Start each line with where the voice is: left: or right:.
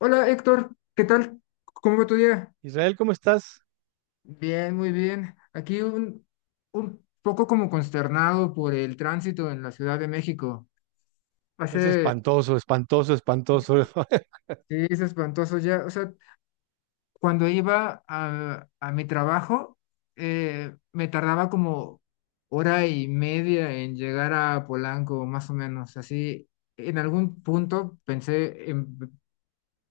left: Hola Héctor, ¿qué tal? ¿Cómo va tu día?
right: Israel, ¿cómo estás?
left: Bien, muy bien. Aquí un poco como consternado por el tránsito en la Ciudad de México.
right: Es
left: Hace,
right: espantoso, espantoso, espantoso.
left: sí, es espantoso ya. O sea, cuando iba a mi trabajo, me tardaba como hora y media en llegar a Polanco, más o menos. Así, en algún punto pensé en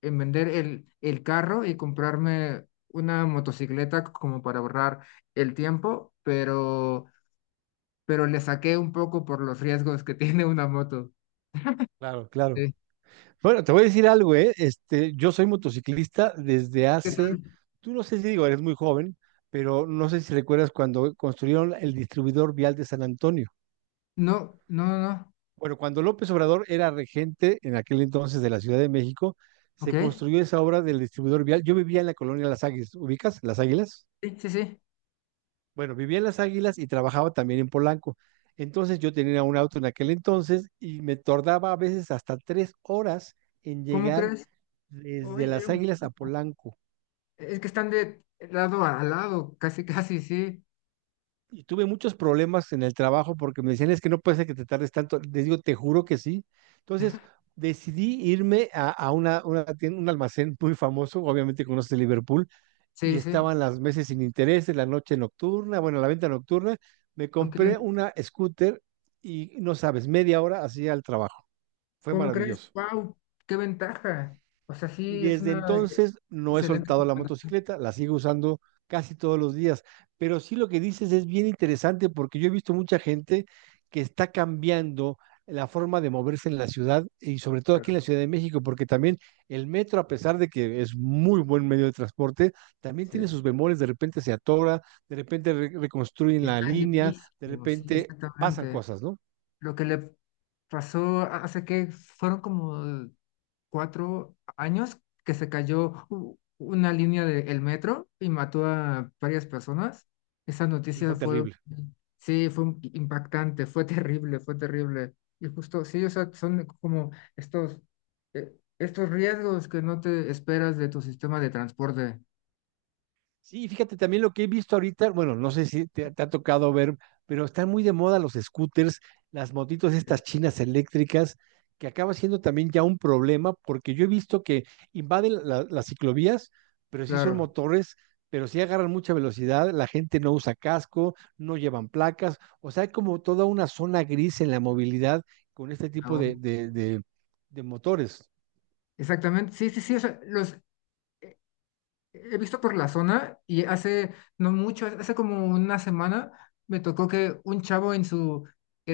left: en vender el carro y comprarme una motocicleta como para ahorrar el tiempo, pero le saqué un poco por los riesgos que tiene una moto.
right: Claro, claro.
left: Sí.
right: Bueno, te voy a decir algo, ¿eh? Yo soy motociclista desde
left: ¿Qué
right: hace,
left: tal?
right: tú no sé si digo, eres muy joven, pero no sé si recuerdas cuando construyeron el distribuidor vial de San Antonio.
left: No, no, no, no.
right: Bueno, cuando López Obrador era regente en aquel entonces de la Ciudad de México,
left: Ok.
right: se construyó esa obra del distribuidor vial. Yo vivía en la colonia Las Águilas, ¿ubicas? Las Águilas.
left: Sí, sí, sí.
right: Bueno, vivía en Las Águilas y trabajaba también en Polanco. Entonces yo tenía un auto en aquel entonces y me tardaba a veces hasta 3 horas en
left: ¿Cómo
right: llegar
left: crees?
right: desde
left: Uy, era
right: Las Águilas a
left: muchísimo.
right: Polanco.
left: Es que están de lado a lado, casi, casi, sí.
right: Y tuve muchos problemas en el trabajo porque me decían, es que no puede ser que te tardes tanto. Les digo, te juro que sí. Entonces decidí irme a un almacén muy famoso, obviamente conoces Liverpool, y
left: Sí, sí.
right: estaban las meses sin intereses, la noche nocturna, bueno, la venta nocturna. Me
left: Ok.
right: compré una scooter y no sabes, 1/2 hora hacía el trabajo. Fue
left: ¿Cómo crees?
right: maravilloso.
left: ¡Wow! ¡Qué ventaja! O sea,
right: Y
left: sí, es
right: desde
left: una
right: entonces no he
left: excelente
right: soltado la
left: recomendación.
right: motocicleta, la sigo usando casi todos los días. Pero sí lo que dices es bien interesante porque yo he visto mucha gente que está cambiando la forma de moverse en la ciudad y sobre todo aquí en la Ciudad de México, porque también el metro, a pesar de que es muy buen medio de transporte, también
left: Sí.
right: tiene sus bemoles, de repente se atora, de repente reconstruyen la
left: Está
right: línea, de
left: llenísimo, sí,
right: repente pasan
left: exactamente.
right: cosas, ¿no?
left: Lo que le hace que fueron como 4 años que se cayó una línea del metro y mató a varias personas. Esa
right: Sí,
left: noticia
right: fue
left: fue,
right: terrible.
left: sí, fue impactante, fue terrible, fue terrible. Y justo, sí, o sea, son como estos, eh, estos riesgos que no te esperas de tu sistema de transporte,
right: Sí, fíjate también lo que he visto ahorita, bueno, no sé si te ha tocado ver, pero están muy de moda los scooters, las motitos estas chinas eléctricas, que acaba siendo también ya un problema, porque yo he visto que invaden las ciclovías, pero sí son
left: claro.
right: motores, pero sí agarran mucha velocidad, la gente no usa casco, no llevan placas, o sea, hay como toda una zona gris en la movilidad con este tipo
left: Ahora.
right: de motores.
left: Exactamente, sí, sí, sí, o sea, los he visto por la zona y hace no mucho, hace como una semana, me tocó que un chavo en su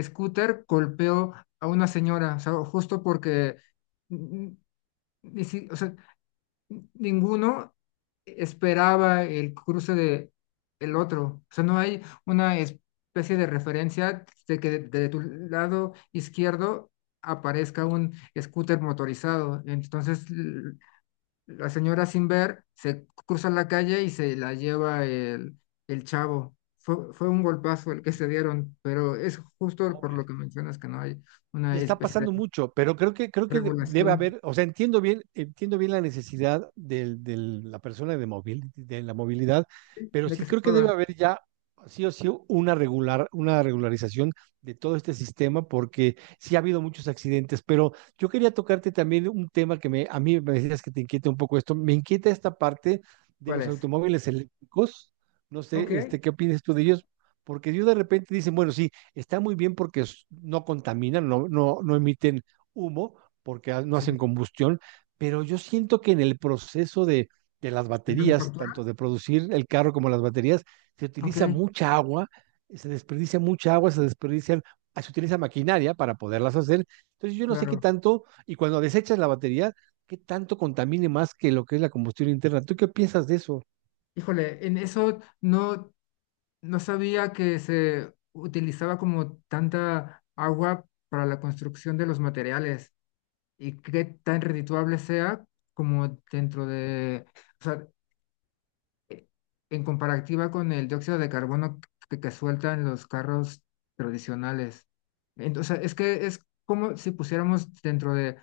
left: scooter golpeó a una señora, o sea, justo porque mm, ni si- o sea, ninguno esperaba el cruce de el otro. O sea, no hay una especie de referencia de de tu lado izquierdo aparezca un scooter motorizado. Entonces, la señora sin ver se cruza la calle y se la lleva el chavo. Fue un golpazo el que se dieron, pero es justo por lo que mencionas que no hay
right: Y
left: una
right: está
left: especie de
right: pasando mucho, pero creo que debe
left: regulación
right: haber, o sea, entiendo bien la necesidad de la persona de, móvil de la movilidad, pero
left: de que
right: sí
left: se
right: creo que debe
left: pueda.
right: haber ya sí o sí una regular, una regularización de todo este sistema, porque sí ha habido muchos accidentes, pero yo quería tocarte también un tema que me, a mí me decías que te inquieta un poco esto, me inquieta esta parte de
left: ¿Cuál
right: los
left: es?
right: automóviles eléctricos, no sé,
left: Ok.
right: ¿qué opinas tú de ellos? Porque yo de repente dicen, bueno, sí, está muy bien porque no contaminan, no, no, no emiten humo, porque no hacen
left: Sí.
right: combustión, pero yo siento que en el proceso de las
left: ¿De
right: baterías,
left: manufactura?
right: tanto de producir el carro como las baterías, se
left: Ok,
right: utiliza mucha agua, se desperdicia mucha agua, se desperdician, se utiliza maquinaria para poderlas hacer. Entonces yo no sé qué
left: claro.
right: tanto, y cuando desechas la batería, qué tanto contamine más que lo que es la combustión interna. ¿Tú qué piensas de eso?
left: Híjole, en eso no sabía que se utilizaba como tanta agua para la construcción de los materiales. Y qué tan redituable sea como o sea, e- en comparativa con el dióxido de carbono que sueltan los carros tradicionales. Entonces, es como si pusiéramos dentro de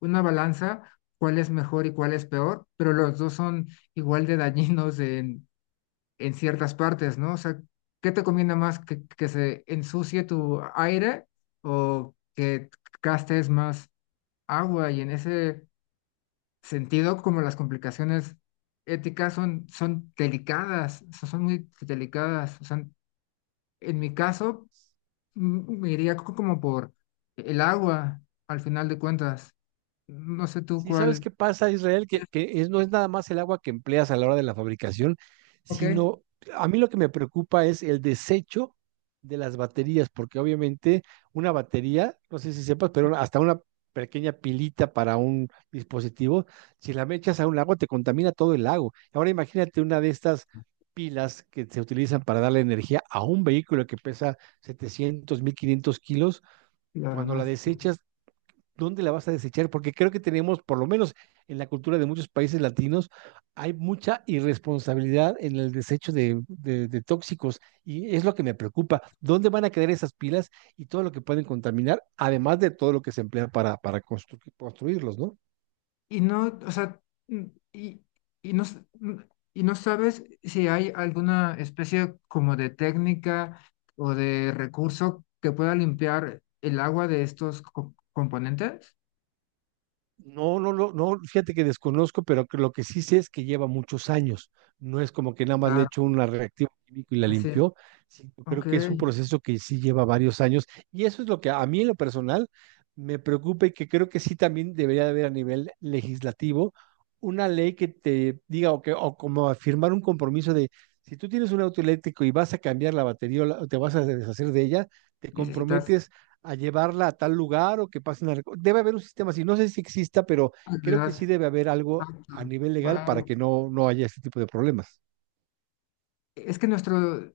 left: una balanza cuál es mejor y cuál es peor, pero los dos son igual de dañinos en ciertas partes, ¿no? O sea, ¿qué te conviene más que se ensucie tu aire o que gastes más agua? Y en ese sentido como las complicaciones éticas son delicadas, o sea, son muy delicadas. O sea, en mi caso, me iría como por el agua, al final de cuentas. No sé tú
right: Sí, ¿sabes
left: cuál.
right: qué pasa, Israel? Que es, no es nada más el agua que empleas a la hora de la fabricación,
left: Ok.
right: sino a mí lo que me preocupa es el desecho de las baterías, porque obviamente una batería, no sé si sepas, pero hasta una pequeña pilita para un dispositivo, si la me echas a un lago, te contamina todo el lago. Ahora imagínate una de estas pilas que se utilizan para darle energía a un vehículo que pesa 700, 1500 kilos,
left: Y ahora
right: cuando
left: no
right: la
left: es.
right: desechas dónde la vas a desechar, porque creo que tenemos, por lo menos en la cultura de muchos países latinos, hay mucha irresponsabilidad en el desecho de tóxicos y es lo que me preocupa. ¿Dónde van a quedar esas pilas y todo lo que pueden contaminar, además de todo lo que se emplea para construirlos, ¿no?
left: Y no, o sea, mm, y, y no, s- mm, y no sabes si hay alguna especie como de técnica o de recurso que pueda limpiar el agua de estos componentes.
right: No, no, no, no, fíjate que desconozco, pero que lo que sí sé es que lleva muchos años. No es como que nada más le
left: Claro,
right: echó un reactivo químico y la
left: así.
right: limpió. Sí, yo
left: Ok,
right: creo que es un proceso que sí lleva varios años. Y eso es lo que a mí en lo personal me preocupa y que creo que sí también debería de haber a nivel legislativo una ley que te diga o, que, o como afirmar un compromiso de si tú tienes un auto eléctrico y vas a cambiar la batería o o te vas a deshacer de ella, te
left: necesitas
right: comprometes a llevarla a tal lugar o que pasen a... Debe haber un sistema así, no sé si exista, pero creo que
left: agregar.
right: sí debe haber algo a
left: Exacto.
right: nivel legal para
left: Wow.
right: que no, no haya este tipo de problemas.
left: Es que nuestro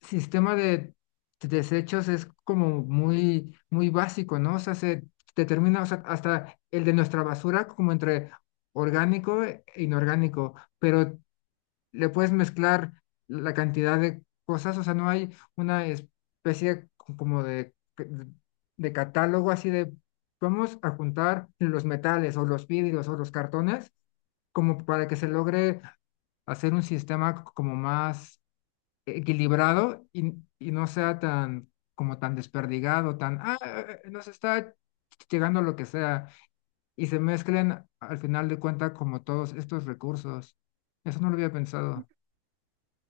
left: sistema de desechos es como muy, muy básico, ¿no? O sea, se determina, o sea, hasta el de nuestra basura como entre orgánico e inorgánico, pero le puedes mezclar la cantidad de cosas, o sea, no hay una especie como de catálogo así de, vamos a juntar los metales o los vidrios o los cartones como para que se logre hacer un sistema como más equilibrado y no sea tan como tan desperdigado, nos está llegando lo que sea, y se mezclen al final de cuenta como todos estos recursos. Eso no lo había pensado.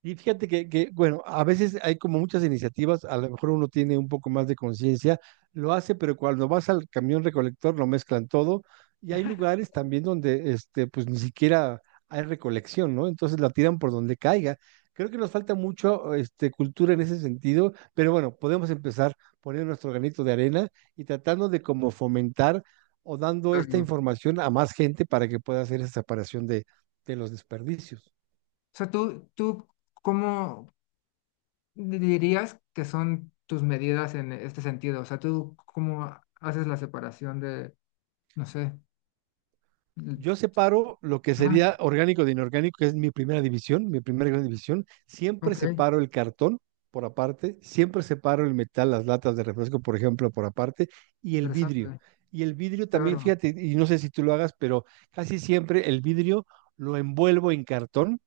right: Y fíjate que, bueno, a veces hay como muchas iniciativas, a lo mejor uno tiene un poco más de conciencia, lo hace, pero cuando vas al camión recolector lo mezclan todo y hay lugares también donde, pues ni siquiera hay recolección, ¿no? Entonces la tiran por donde caiga. Creo que nos falta mucho, cultura en ese sentido, pero bueno, podemos empezar poniendo nuestro granito de arena y tratando de como fomentar o dando esta
left: Claro.
right: información a más gente para que pueda hacer esa separación de los desperdicios.
left: O sea, ¿cómo dirías que son tus medidas en este sentido? O sea, tú, ¿cómo haces la separación de, no sé, l-
right: Yo separo lo que
left: ah,
right: sería orgánico de inorgánico, que es mi primera división, mi primera gran división. Siempre
left: ok,
right: separo el cartón por aparte, siempre separo el metal, las latas de refresco, por ejemplo, por aparte, y el vidrio.
left: interesante,
right: Y el vidrio también,
left: claro,
right: fíjate, y no sé si tú lo hagas, pero casi siempre el vidrio lo envuelvo en cartón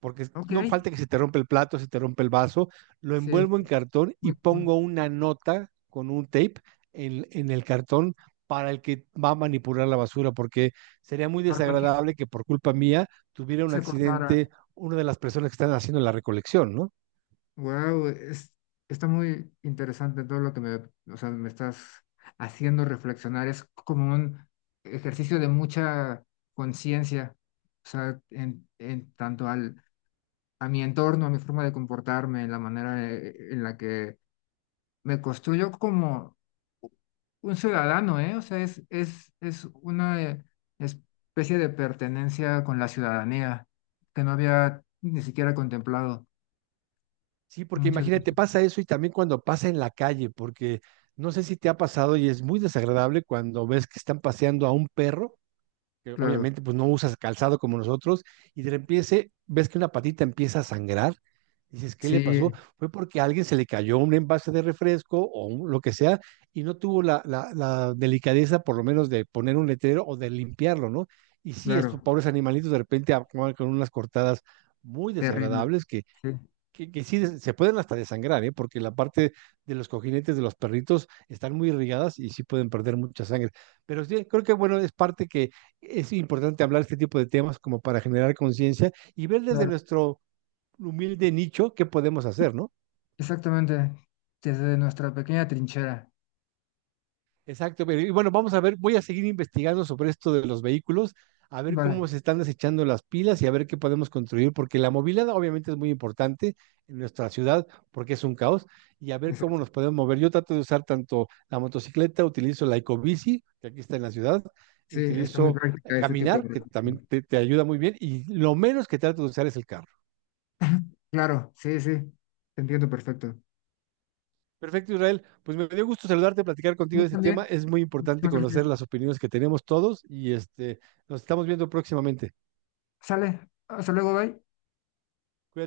right: porque
left: ok,
right: no falta que se te rompe el plato, se te rompe el vaso, lo
left: sí,
right: envuelvo en
left: es
right: cartón y
left: muy bueno,
right: pongo una nota con un tape en el cartón para el que va a manipular la basura, porque sería muy
left: para cualquier
right: desagradable que por culpa mía tuviera un
left: se cortara.
right: accidente una de las personas que están haciendo la recolección, ¿no?
left: Wow, está muy interesante todo lo que me, o sea, me estás haciendo reflexionar. Es como un ejercicio de mucha conciencia, o sea, en tanto al a mi entorno, a mi forma de comportarme, la manera en la que me construyo como un ciudadano, ¿eh? O sea, es una especie de pertenencia con la ciudadanía que no había ni siquiera contemplado.
right: Sí, porque
left: Muchas veces.
right: imagínate, pasa eso y también cuando pasa en la calle, porque no sé si te ha pasado y es muy desagradable cuando ves que están paseando a un perro que
left: Claro,
right: obviamente pues no usas calzado como nosotros, y de repente ves que una patita empieza a sangrar. Dices, ¿qué le
left: sí,
right: pasó? Fue porque a alguien se le cayó un envase de refresco o lo que sea y no tuvo la delicadeza por lo menos de poner un letrero o de limpiarlo, ¿no? Y sí, estos
left: claro,
right: pobres animalitos de repente acaban con unas cortadas muy
left: terrible,
right: desagradables que
left: sí,
right: que, que sí se pueden hasta desangrar, ¿eh? Porque la parte de los cojinetes de los perritos están muy irrigadas y sí pueden perder mucha sangre. Pero sí, creo que bueno, es parte que es importante hablar este tipo de temas como para generar conciencia y ver desde
left: claro,
right: nuestro humilde nicho qué podemos hacer, ¿no?
left: exactamente, desde nuestra pequeña trinchera.
right: Exacto, pero y bueno, vamos a ver, voy a seguir investigando sobre esto de los vehículos, a ver
left: Vale,
right: cómo se están desechando las pilas y a ver qué podemos construir, porque la movilidad obviamente es muy importante en nuestra ciudad, porque es un caos, y a ver cómo
left: exacto.
right: nos podemos mover. Yo trato de usar tanto la motocicleta, utilizo la ecobici, que aquí está en la ciudad, y
left: Sí, está muy
right: utilizo
left: práctica este tipo de
right: caminar, que
left: recursos.
right: también te ayuda muy bien, y lo menos que trato de usar es el carro.
left: Claro, sí, sí, te entiendo perfecto.
right: Perfecto, Israel. Pues me dio gusto saludarte, platicar contigo
left: Muy
right: de este tema.
left: también,
right: Es muy importante
left: muchas
right: conocer
left: gracias.
right: las opiniones que tenemos todos y nos estamos viendo próximamente.
left: Sale, hasta luego, bye.
right: Cuídate.